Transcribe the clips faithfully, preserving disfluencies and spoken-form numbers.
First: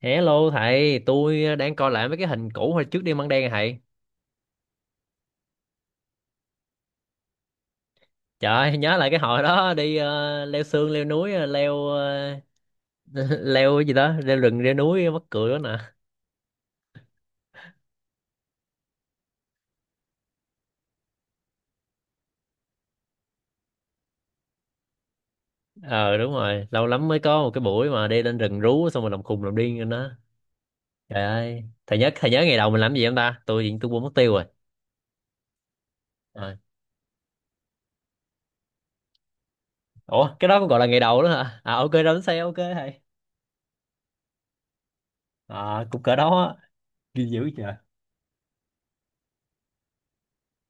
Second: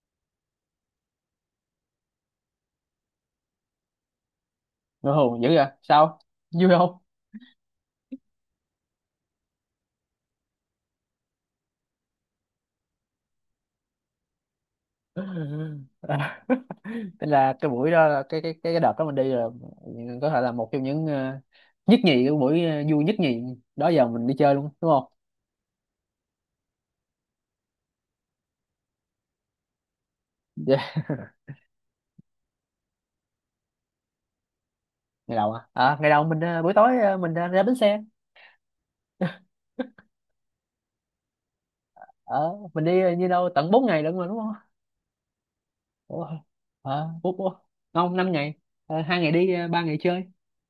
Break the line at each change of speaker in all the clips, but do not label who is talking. Hello thầy, tôi đang coi lại mấy cái hình cũ hồi trước đi Măng Đen à thầy.
Ngơ hồn dữ vậy sao, vui không?
Trời ơi, nhớ lại cái hồi đó đi ờ, leo sương, leo núi, ờ, leo ờ, leo cái gì đó, leo rừng, leo núi mắc cười đó nè.
Thế là cái buổi đó là cái cái cái cái đợt đó mình đi là có thể là một trong những ờ, nhất nhì cái buổi ờ, vui nhất nhì đó giờ mình đi chơi luôn, đúng không?
Ờ, đúng rồi, lâu lắm mới có một cái buổi mà đi lên rừng rú xong rồi làm khùng làm điên lên đó.
Yeah.
Trời ơi, thầy nhớ thầy nhớ ngày đầu mình làm gì không ta? Tôi hiện tôi quên mất tiêu rồi.
Ngày đầu à? À ngày đầu mình
Ờ.
ờ, buổi tối ờ, mình ra, ra bến xe.
Ủa, cái đó cũng gọi là ngày đầu đó hả? À, ok đó, xe
Ở
ok
mình đi
thầy.
ờ, như đâu tận bốn ngày lận mà, đúng không?
À, cũng cỡ
Ủa,
đó á,
ờ,
ghi
bốn
dữ
bốn-
trời.
không, năm ngày. Ờ, hai ngày đi, ờ, ba ngày chơi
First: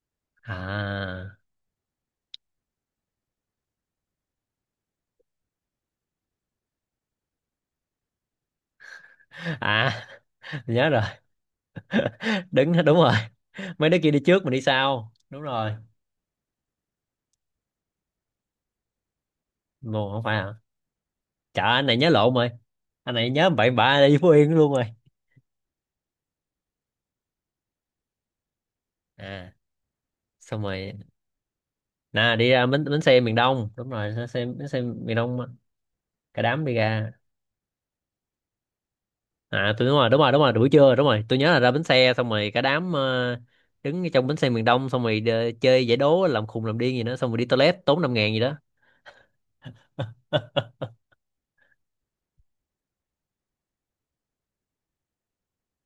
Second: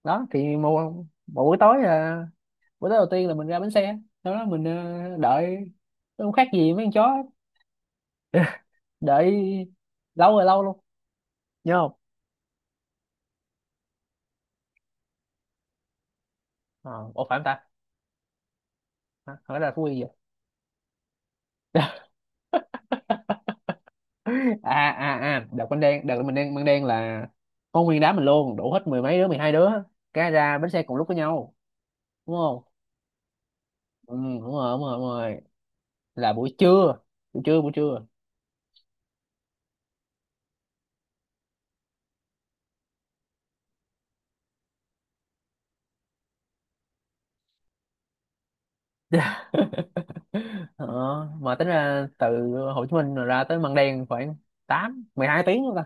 đó thì một
À.
một buổi tối, ờ, bữa tối đầu tiên là mình ra bến xe. Sau đó mình ờ, đợi không khác gì mấy con chó đợi,
À,
lâu rồi lâu luôn.
nhớ rồi.
Nhớ không?
Đứng, đúng rồi. Mấy đứa kia đi trước mình đi sau đúng rồi.
ờ Ủa, phải không ta? Hả? Hỏi là Phú Yên vậy?
Mù, không phải hả? Trời ơi, anh này nhớ lộn rồi, anh này nhớ bậy bạ đi Phú Yên luôn rồi.
à à à đợt mình đen đợt mình đen mình đen là có nguyên đám mình luôn đủ hết mười mấy đứa, mười hai
À,
đứa cái ra
xong
bến xe
rồi
cùng lúc với nhau, đúng
nè, đi
không?
ra bến, bến xe miền Đông, đúng
Ừ,
rồi, bến
đúng
xe bến
rồi, đúng
xe
rồi, đúng
miền
rồi,
Đông á,
là
cả
buổi
đám đi
trưa,
ra.
buổi trưa, buổi trưa.
À tôi đúng rồi, đúng rồi, đúng rồi, buổi trưa đúng rồi, tôi nhớ là ra bến xe xong rồi cả đám ờ, đứng trong bến xe miền Đông xong rồi đ- chơi giải đố làm khùng làm điên gì đó xong rồi đi toilet tốn năm ngàn gì đó.
ờ, mà tính ra từ Hồ Chí Minh mà ra tới Măng Đen khoảng tám, mười hai tiếng luôn ta?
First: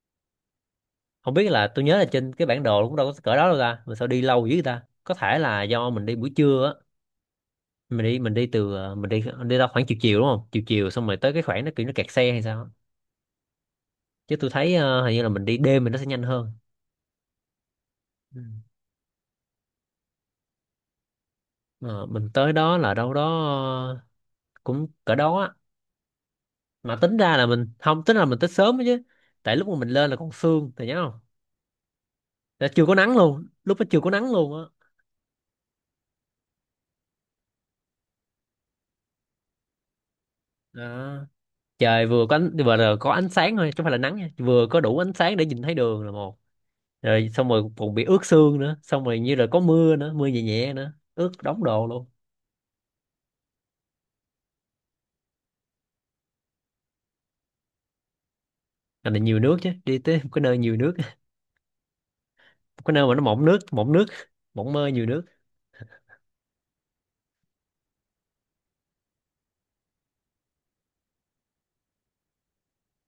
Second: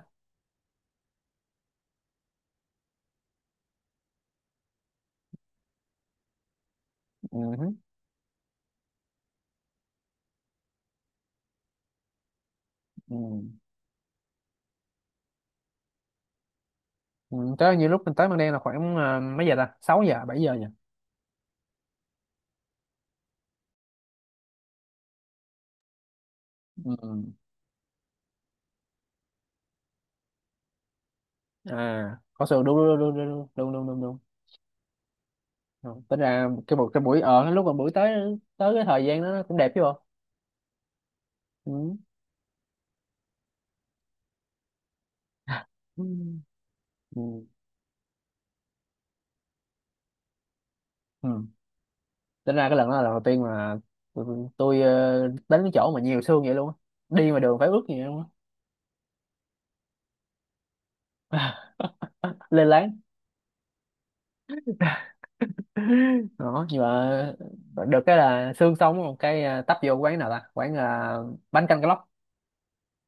Không biết, là tôi nhớ là trên cái bản đồ cũng đâu có cỡ đó đâu ta mà sao đi lâu dữ ta, có thể là do mình đi buổi trưa á.
Ừ. Hứ.
Mình đi mình đi từ ờ, mình đi đi ra khoảng chiều chiều đúng không, chiều chiều xong rồi tới cái khoảng nó kiểu nó kẹt xe hay sao á.
Ừ.
Chứ tôi thấy ờ, hình như là mình đi đêm thì nó sẽ nhanh hơn.
Ừ. Tới như lúc mình tới Măng
Ừ.
Đen là khoảng, à, mấy giờ ta, sáu giờ bảy giờ nhỉ?
Ờ, mình tới đó là đâu đó ờ, cũng cỡ đó á. Mà tính
Ừ.
ra là mình không tính là mình tới sớm đó chứ, tại lúc mà mình lên là còn sương thì nhớ không,
À có sự
là
đúng,
chưa có
đúng, đúng,
nắng
đúng,
luôn,
đúng,
lúc đó
đúng, đúng,
chưa có
đúng.
nắng luôn á.
Rồi, tính ra cái buổi cái buổi ở lúc mà buổi tới tới cái thời gian đó nó cũng đẹp chứ bộ.
Đó.
Ừ.
Trời vừa có ánh, vừa là có ánh sáng thôi chứ không phải là nắng nha, vừa có đủ ánh sáng để nhìn thấy
Ừ.
đường là một, rồi
Ừ.
xong rồi còn bị ướt sương nữa, xong rồi như là có mưa nữa, mưa nhẹ nhẹ nữa, ướt
Ừ.
đống đồ luôn.
Tính ra cái lần đó là lần đầu tiên mà tôi, tôi ờ, đến cái chỗ mà nhiều sương vậy luôn á, đi mà đường phải ướt vậy luôn
Là, là nhiều nước chứ, đi tới một cái nơi nhiều nước.
á, lên
Một cái
láng.
nơi mà nó mỏng nước, mỏng nước mỏng mơ nhiều nước.
Đó, nhưng mà được cái là sương xong một cái, à, tấp vô quán nào ta, quán là bánh canh cá lóc,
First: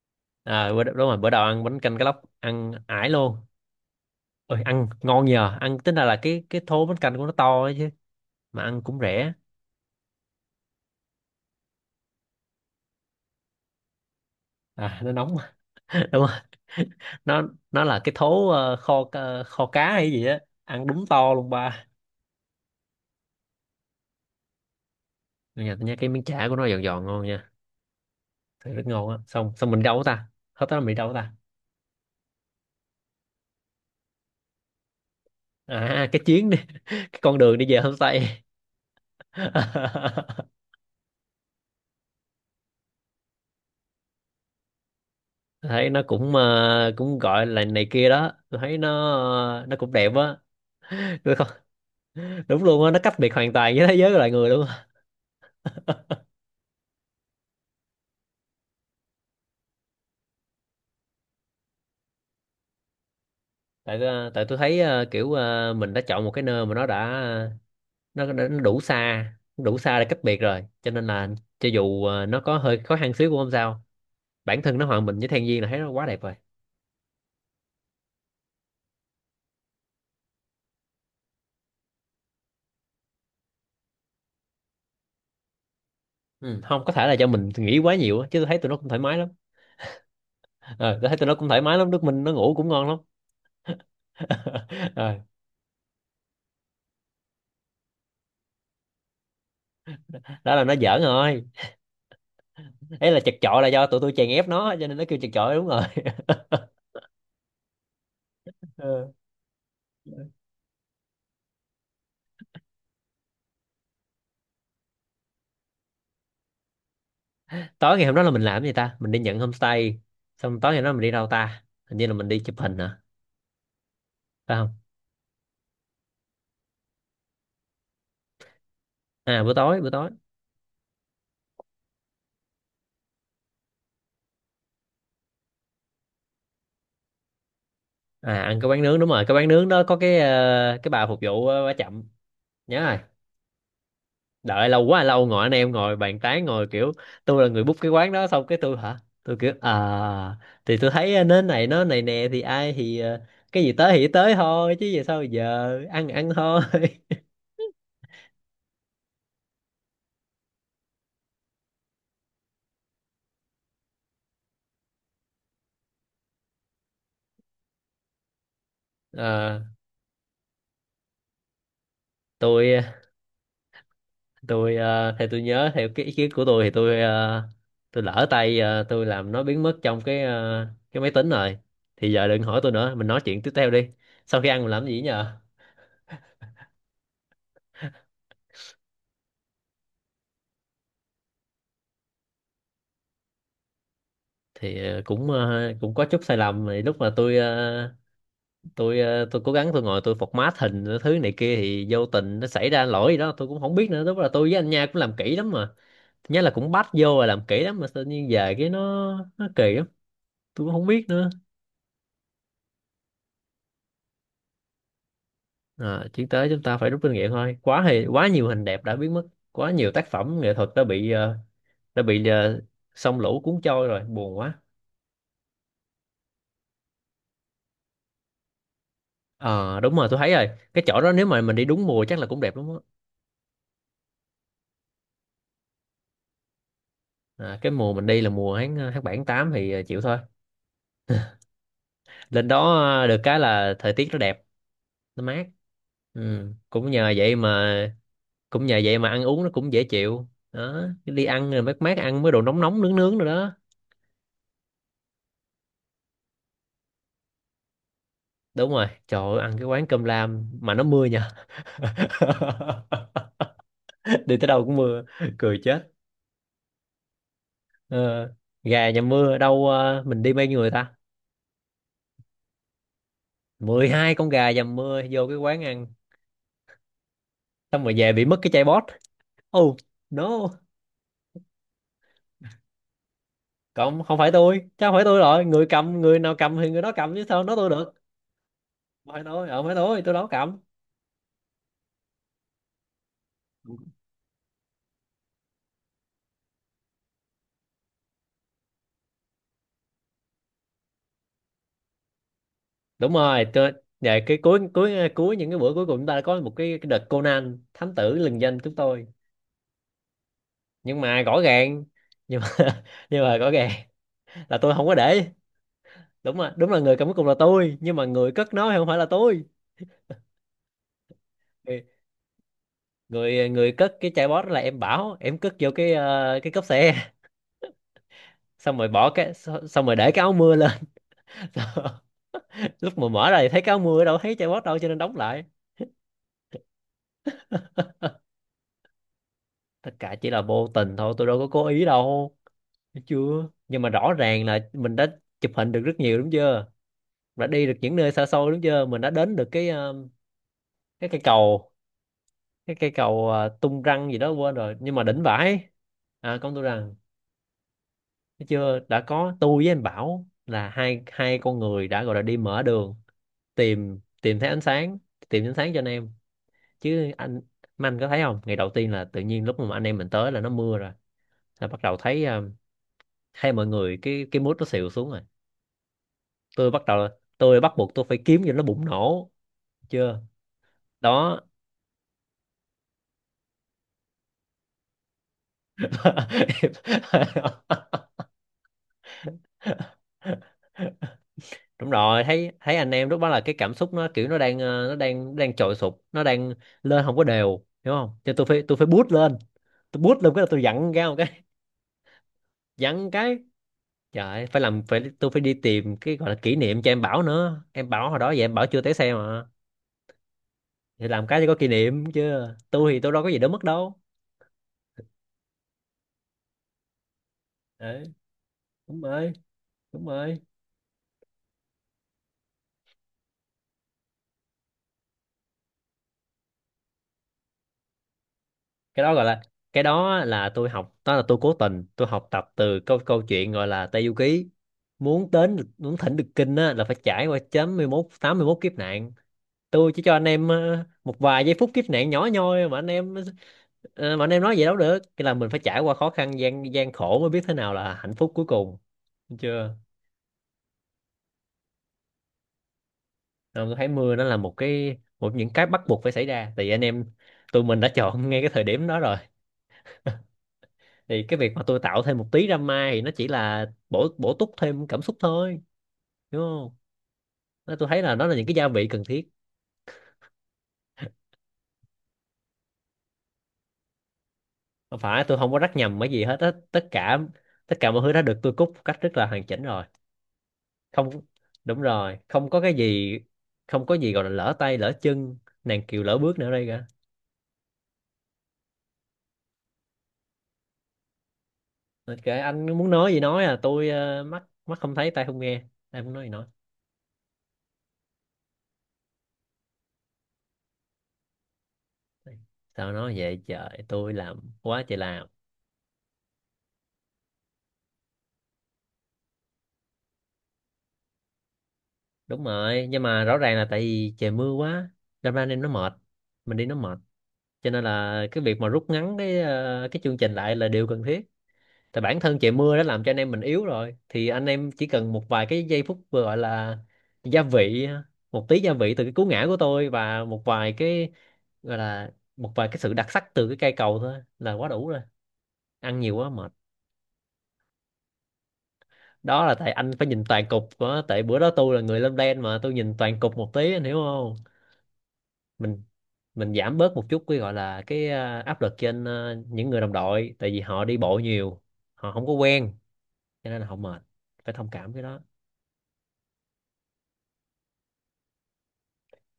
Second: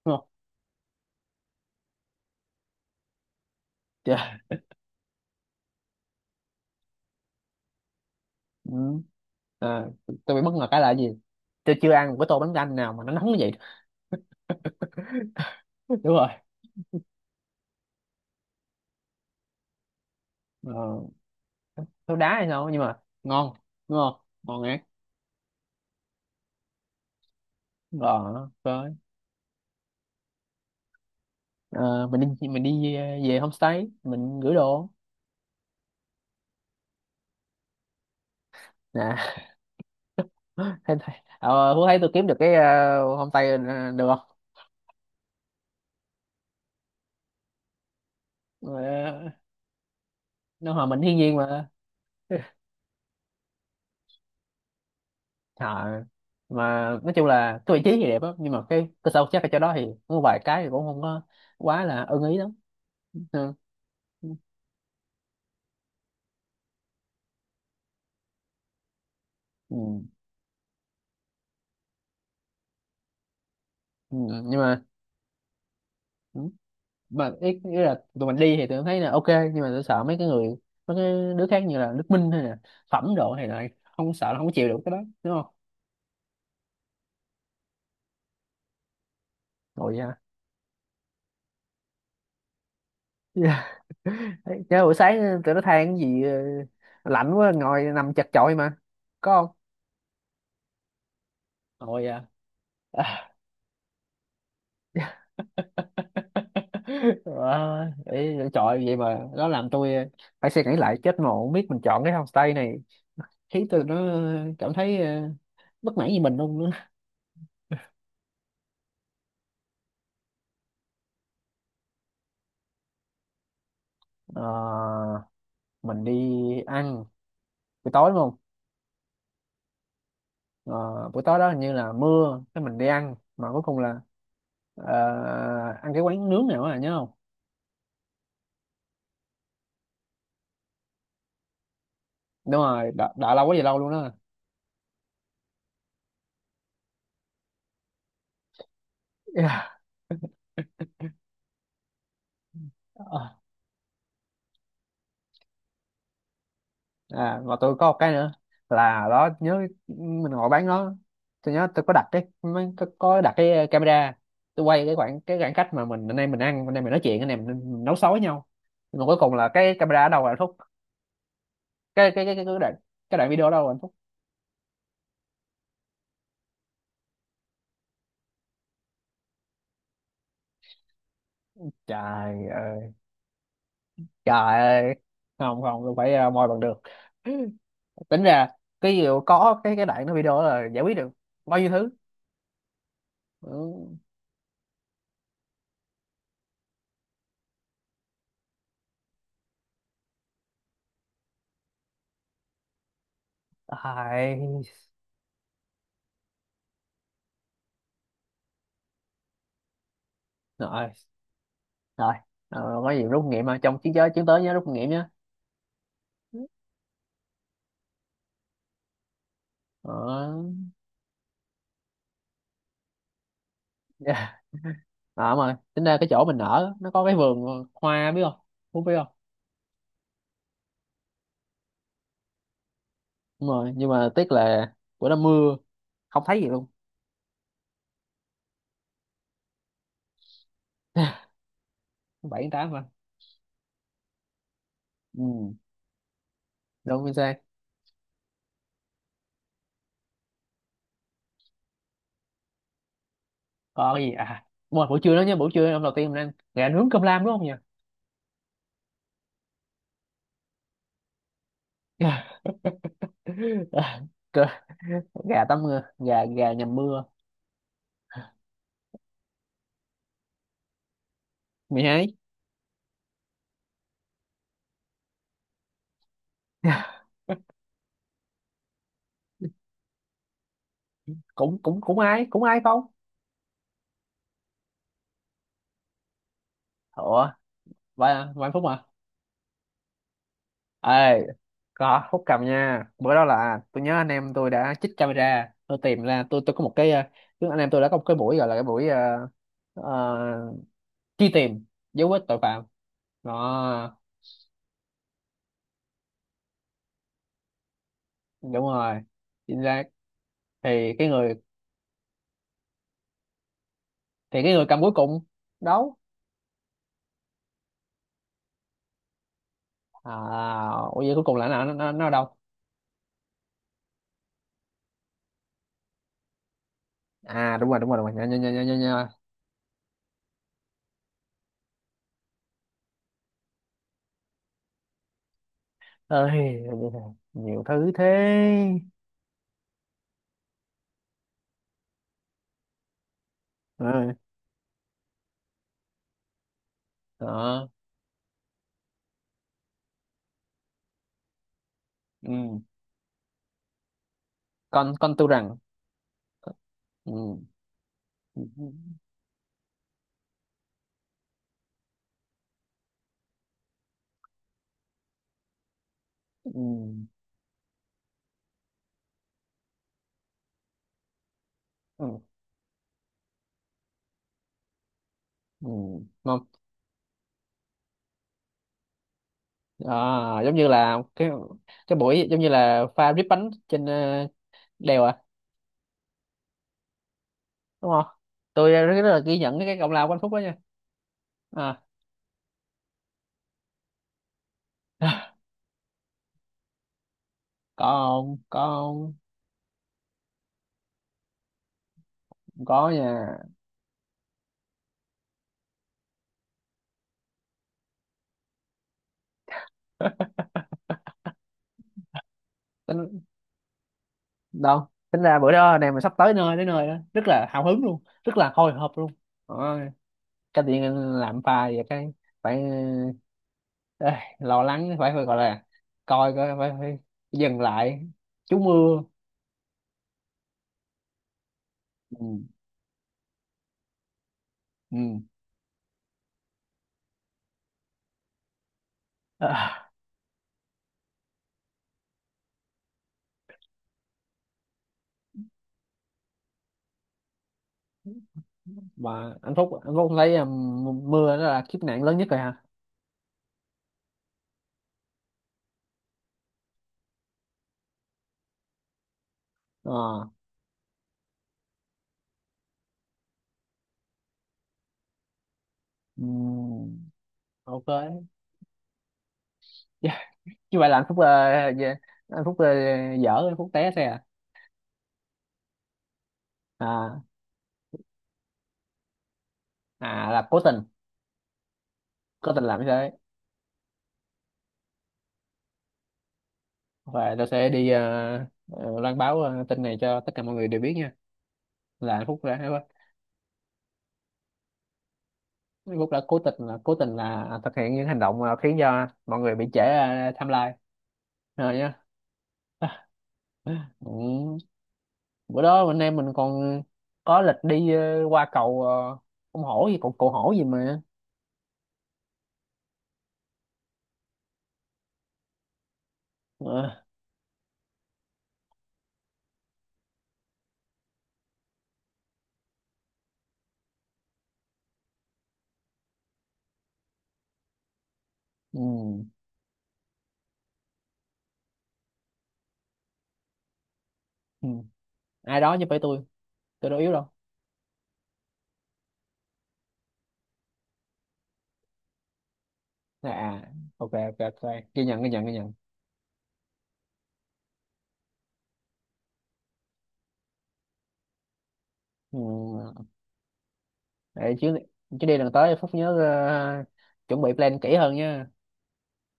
đúng không?
À bữa, đúng rồi, bữa đầu ăn bánh canh cá lóc ăn ải luôn.
Trời.
Ôi ăn ngon nhờ, ăn tính ra là cái cái thố bánh canh của nó to ấy chứ, mà
Ừ.
ăn cũng rẻ.
à, tôi bị bất ngờ cái là gì, tôi chưa ăn một cái tô bánh canh nào mà nó nóng như vậy.
À nó nóng.
đúng
Đúng
rồi.
rồi, nó nó là cái thố ờ, kho ờ, kho cá hay gì á,
ờ,
ăn đúng to luôn ba.
tôi đá hay sao nhưng mà ngon, đúng không? Ngon ngát.
Mà nhà tôi nhớ cái miếng chả của nó giòn giòn ngon nha,
Rồi,
thật rất
rồi.
ngon á. Xong, xong mình đâu ta, hết đó là mình đâu ta?
Ờ, mình đi mình đi về về homestay, mình gửi đồ
À, cái chuyến đi cái con đường đi về homestay.
nè. thấy thấy ờ, Phú, thấy tôi kiếm được cái ờ, homestay ờ, được không?
Thấy nó cũng ờ, cũng gọi là này kia đó, tôi thấy nó
Ờ,
ờ, nó cũng đẹp á.
nó hòa mình thiên
Tôi
nhiên
không-
mà.
đúng luôn á, nó cách biệt hoàn toàn với thế giới của loài người luôn á.
Ờ, mà nói chung là cái vị trí thì đẹp á, nhưng mà cái cơ sở vật chất ở chỗ đó thì có vài cái thì cũng không có quá là ưng ý lắm. Ừ.
Tại
Ừ.
ờ, tại tôi thấy ờ, kiểu ờ, mình đã chọn một cái nơi mà nó đã, nó, đã nó đủ xa, đủ xa để cách biệt rồi, cho nên là cho dù ờ, nó có hơi khó khăn xíu cũng không sao.
Ừ. Nhưng
Bản thân
mà.
nó hòa mình với thiên nhiên là thấy nó quá đẹp rồi.
Ừ. Mà ý, ý là tụi mình đi thì tụi mình thấy là ok, nhưng mà tôi sợ mấy cái người, mấy cái đứa khác như là Đức Minh hay là Phẩm độ thì lại không, sợ là không chịu được cái đó, đúng không?
Ừ. Không, có thể là do mình nghĩ quá nhiều á, chứ tôi thấy tụi nó cũng thoải mái lắm.
Ngồi vậy hả?
Ờ, tôi thấy tụi nó cũng thoải mái lắm, nước mình nó ngủ cũng ngon lắm.
Dạ. Đấy. Chứ buổi sáng
Ờ,
ờ, tụi nó than cái gì, ờ, lạnh quá ngồi nằm chật chội mà, có không?
đó là nó giỡn rồi.
Ngồi vậy
Đấy là
hả?
chật chội là do tụi tôi chèn ép nó cho nên nó kêu chật chội đúng rồi.
Wow, ý, chọi vậy
Ờ.
mà nó làm tôi ờ, phải suy nghĩ lại, chết mà không biết mình chọn cái homestay này khiến tôi nó ờ, cảm thấy ờ, bất mãn với mình luôn nữa.
Tối ngày hôm đó là mình làm gì ta, mình đi nhận homestay, xong tối ngày hôm đó mình đi đâu ta, hình như là mình đi chụp hình hả, phải không?
Ờ, mình đi ăn buổi tối, đúng không?
À buổi tối, buổi tối.
Ờ, buổi tối đó hình như là mưa, cái mình đi ăn mà cuối cùng là ờ, ăn cái quán nướng nào á, nhớ không?
À, ăn cái quán nướng đúng rồi, cái quán nướng đó có cái ờ, cái bà phục vụ ờ, bà chậm.
Đúng
Nhớ
rồi,
rồi.
đợi, đợi lâu quá vậy, lâu luôn đó.
Đợi lâu quá lâu, ngồi anh em ngồi bàn tán ngồi kiểu, tôi là người book cái quán đó xong cái tôi hả, tôi kiểu
Yeah.
à thì tôi thấy ờ, nến này nó này nè thì ai thì ờ,
Ờ.
cái gì tới thì tới thôi chứ giờ sao, giờ ăn ăn thôi.
à, mà tôi có một cái nữa là đó, nhớ mình ngồi bán nó. Tôi nhớ tôi có đặt cái mấy- có, có đặt cái ờ, camera. Tôi quay cái khoảng cái khoảng cách mà mình, anh em mình ăn, anh em mình nói chuyện, anh em mình nấu xối với nhau, nhưng mà cuối cùng là
Ờ,
cái camera ở đâu rồi anh Phúc? cái cái cái cái cái đoạn
tôi
cái đoạn video ở đâu rồi anh Phúc?
tôi ờ, theo tôi nhớ, theo cái ý kiến của tôi thì tôi ờ, tôi lỡ tay, ờ, tôi làm nó biến mất trong cái ờ, cái máy tính rồi, thì giờ đừng
Trời
hỏi tôi
ơi,
nữa, mình nói chuyện tiếp theo đi. Sau khi
trời
ăn mình làm cái
ơi,
gì nhờ?
không, không, tôi phải ờ, moi bằng được. tính ra cái gì có cái cái đoạn nó video đó là giải quyết được bao nhiêu thứ. Ừ.
Thì ờ, cũng ờ, cũng có chút sai lầm, thì lúc mà tôi ờ, tôi ờ, tôi cố gắng tôi ngồi tôi format hình cái thứ này kia thì vô tình nó xảy ra lỗi gì đó tôi cũng không biết nữa, lúc đó là tôi với
Ai?
anh Nha cũng làm kỹ lắm mà, nhớ là cũng bắt vô và làm kỹ lắm mà tự nhiên về cái nó nó kỳ lắm, tôi cũng không
Rồi,
biết nữa.
rồi, ờ, có gì rút kinh nghiệm mà trong chiến giới chiến tới nhớ rút kinh nghiệm nhá.
À, tiến tới chúng ta phải rút kinh nghiệm thôi, quá thì quá nhiều hình đẹp đã biến mất, quá nhiều tác
Ờ.
phẩm nghệ thuật đã bị ờ, đã bị ờ, sông lũ cuốn trôi rồi,
Yeah.
buồn quá.
à, mà tính ra cái chỗ mình ở nó có cái vườn hoa, biết không? Phú biết không?
Ờ đúng rồi, tôi thấy rồi, cái chỗ đó nếu mà mình đi đúng mùa chắc là cũng đẹp lắm á.
Đúng rồi, nhưng mà tiếc là bữa đó mưa, không thấy gì luôn.
À, cái mùa mình đi là mùa tháng ờ, tháng bảy tháng tám thì ờ, chịu thôi.
bảy,
Lên
tháng tám
đó
mà.
ờ, được cái là thời tiết nó đẹp, nó mát.
Ừ,
Ừ. Cũng
đúng,
nhờ
chính xác.
vậy mà, cũng nhờ vậy mà ăn uống nó cũng dễ chịu đó, cái đi ăn rồi mát mát, ăn mấy đồ nóng nóng nướng nướng rồi đó.
Có cái gì à, buổi buổi trưa đó nhá, buổi trưa hôm đầu tiên mình ăn gà nướng cơm lam đúng không nhỉ?
Đúng rồi, trời ơi, ăn cái quán cơm lam mà nó mưa nhờ.
Gà.
Đi
Trời,
tới đâu cũng mưa,
gà
cười
tắm mưa,
chết.
gà gà nhầm mưa,
Ờ, gà dầm mưa đâu, ờ, mình đi bao nhiêu người ta,
mày ấy.
mười hai con gà dầm mưa vô cái quán ăn, xong rồi về bị mất cái chai bót. Oh no.
cũng cũng cũng ai cũng ai không?
Cộng, không phải tôi, chứ không phải tôi rồi, người cầm người nào cầm thì người đó cầm chứ
Ủa,
sao nói tôi được.
vài vài phút mà,
Không phải tôi, ờ, không phải tôi tôi đâu có cầm.
ê. Có Phúc cầm nha. Bữa đó là tôi nhớ anh em tôi đã chích camera, tôi tìm ra, tôi tôi có một cái ờ, tức anh em tôi đã có một cái buổi gọi là cái buổi ờ, ờ, truy tìm dấu vết tội phạm
Đúng rồi tôi
đó.
về cái cuối cuối ờ, cuối những cái bữa cuối cùng chúng ta đã có một cái, cái đợt Conan thám tử lừng
Đúng
danh chúng
rồi,
tôi.
chính xác. thì
Nhưng
cái
mà
người
rõ ràng, nhưng mà nhưng mà rõ ràng
thì cái
là
người
tôi
cầm
không
cuối
có
cùng
để.
đâu?
Đúng rồi, đúng là người cầm cuối cùng là tôi nhưng mà người cất nó thì không phải là tôi.
À, ủa, vậy cuối cùng là nó
người
nó nó ở đâu?
người, người cất cái chai bót đó là em Bảo, em cất vô cái ờ, cái cốp xe.
À, đúng rồi, đúng rồi, đúng rồi, nhớ, nhớ, nhớ, nhớ, nhớ,
Xong rồi
nhớ.
bỏ cái, xong xong rồi để cái áo mưa lên. Lúc mà mở ra thì thấy cái áo mưa, đâu thấy chai bót đâu, cho nên đóng lại.
Ơi, bây giờ nhiều thứ thế.
Tất cả chỉ là vô tình thôi, tôi đâu có cố ý đâu. Thấy chưa, nhưng mà rõ
Ừ.
ràng là mình đã chụp hình được rất nhiều đúng chưa, đã đi
Đó.
được những nơi xa xôi đúng chưa, mình đã đến được cái ờ, cái cây cầu,
Ừ.
cái cây cầu ờ, tung răng gì đó quên rồi
con
nhưng mà
con
đỉnh
tu rằng.
vãi. À công tôi rằng.
Ừ. Ừ.
Thấy chưa, đã có tôi với anh Bảo là hai hai con người đã gọi là đi mở đường, tìm tìm thấy ánh sáng, tìm ánh sáng cho anh em.
Ừ.
Chứ anh, mà anh có thấy không, ngày đầu tiên là tự nhiên lúc mà anh em mình tới là nó mưa rồi, là bắt đầu
Ừ.
thấy um, thấy mọi người cái cái mood nó xịu xuống rồi.
Ừ. Không.
Tôi bắt đầu, tôi bắt buộc tôi phải kiếm cho nó bùng nổ chưa.
À, giống như là cái
Đó.
cái buổi giống như là pha rip bánh trên ờ, đèo à, đúng không? Tôi rất là ghi nhận cái công lao của anh Phúc đó nha. À.
Đúng rồi, thấy thấy anh em lúc đó là cái cảm xúc nó kiểu nó đang ờ, nó đang, nó đang trội sụp nó đang lên không có đều hiểu
có
không, cho
không?
tôi
Có
phải, tôi phải boost
không?
lên. Tôi boost lên cái là tôi giận ra một cái,
Có
giận
nha.
cái trời ơi, phải làm, phải tôi phải đi tìm cái gọi là kỷ niệm cho em Bảo nữa, em Bảo hồi đó vậy, em Bảo chưa té xe mà, thì làm cái cho có kỷ niệm chứ, tôi thì tôi đâu có gì đâu mất đâu.
đâu, tính ra bữa đó này, mình sắp tới nơi, tới nơi đó rất là hào hứng luôn,
Đấy,
rất là hồi hộp
đúng
luôn.
rồi,
Đó,
đúng rồi,
cái điện làm pha và cái phải ờ, ê, lo lắng, phải phải gọi là coi coi phải, phải dừng lại, chú mưa.
cái đó gọi là, cái đó là tôi học, đó là tôi cố tình tôi học
Ừ.
tập từ câu câu chuyện gọi là Tây Du Ký,
Ừ.
muốn đến muốn thỉnh được kinh á, là phải trải qua chín mốt tám mươi mốt kiếp nạn.
À,
Tôi chỉ cho anh em ờ, một vài giây phút kiếp nạn nhỏ nhoi mà anh em, ờ, mà anh em nói vậy đâu được, cái là mình phải trải qua khó khăn gian gian khổ mới biết thế nào là hạnh phúc cuối cùng.
mà
Thấy
anh Phúc
chưa.
anh Phúc thấy um, mưa đó là kiếp nạn lớn nhất rồi hả?
Nên tôi thấy mưa nó là một cái, một những cái bắt buộc phải xảy ra, tại vì anh em tụi mình đã chọn ngay cái thời điểm đó rồi,
Ờ.
thì cái việc mà tôi tạo thêm một tí drama thì nó chỉ là bổ bổ túc thêm cảm xúc thôi, đúng không.
Ừm,
Nên
ok.
tôi thấy là nó là những cái gia vị cần thiết.
Yeah. Như vậy là anh Phúc, ờ, dạ, anh Phúc ờ, dở, anh Phúc té xe à?
Không phải tôi không có rắc nhầm cái gì hết á, tất cả,
à
tất cả mọi thứ đã được tôi cúc một cách rất là hoàn chỉnh rồi.
à là cố tình,
Không, đúng rồi, không
cố
có
tình
cái
làm như thế.
gì, không có gì gọi là lỡ tay lỡ chân, nàng kiều lỡ bước nữa đây cả.
Và tao sẽ đi ờ, ờ, loan báo ờ, tin này cho tất cả mọi người đều biết nha. Là
Nên
anh
kệ
Phúc đã
anh muốn nói gì nói, à tôi ờ, mắt mắt không thấy, tay không nghe,
anh
em
Phúc
muốn
đã
nói gì
cố
nói,
tình là cố tình là thực hiện những hành động ờ, khiến cho mọi người bị trễ ờ, timeline rồi nhá.
sao nói vậy trời,
ừ.
tôi làm quá trời làm.
Bữa đó anh em mình còn có lịch đi ờ, qua cầu, ờ, con hổ gì, cầu cầu hổ gì mà?
Đúng rồi, nhưng mà rõ ràng là tại vì trời mưa quá, đâm ra anh em nó mệt, mình đi nó mệt,
Ờ.
cho nên là cái việc mà rút ngắn cái ờ, cái chương trình lại là điều cần thiết. Tại bản thân trời mưa đã làm cho anh em mình yếu rồi, thì anh em chỉ cần một vài cái giây phút vừa gọi là gia vị, một tí gia
Ừ.
vị từ cái cú ngã của tôi và một vài cái gọi là, một vài cái sự đặc sắc từ cái cây cầu thôi là quá
Ừ.
đủ rồi.
Ai đó chứ phải
Ăn nhiều
tôi
quá mệt.
tôi đâu yếu đâu.
Đó là tại anh phải nhìn toàn cục của, tại bữa đó tôi là người lên đen mà, tôi nhìn toàn
À,
cục một
à,
tí anh hiểu
ok,
không.
ok, ok, ghi nhận, ghi nhận, ghi nhận.
Mình, mình giảm bớt một chút cái gọi là cái à, áp lực trên à, những người đồng đội, tại vì họ đi bộ nhiều, họ không có quen,
Ừ.
cho nên là họ mệt, phải
Để
thông
chứ.
cảm cái đó.
Chứ đi lần tới Phúc nhớ ờ, chuẩn bị plan kỹ hơn nha.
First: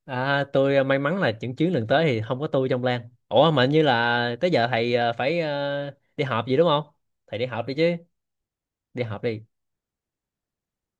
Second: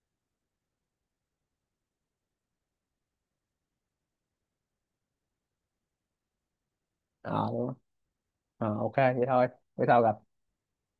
À, tôi à, may mắn là những chuyến lần tới thì không có tôi trong Lan, ủa mà hình như là tới giờ thầy à, phải à, đi họp gì đúng không. Thầy
Ờ.
đi họp đi chứ,
Ờ, ok
đi họp
vậy thôi.
đi.
Bữa sau gặp.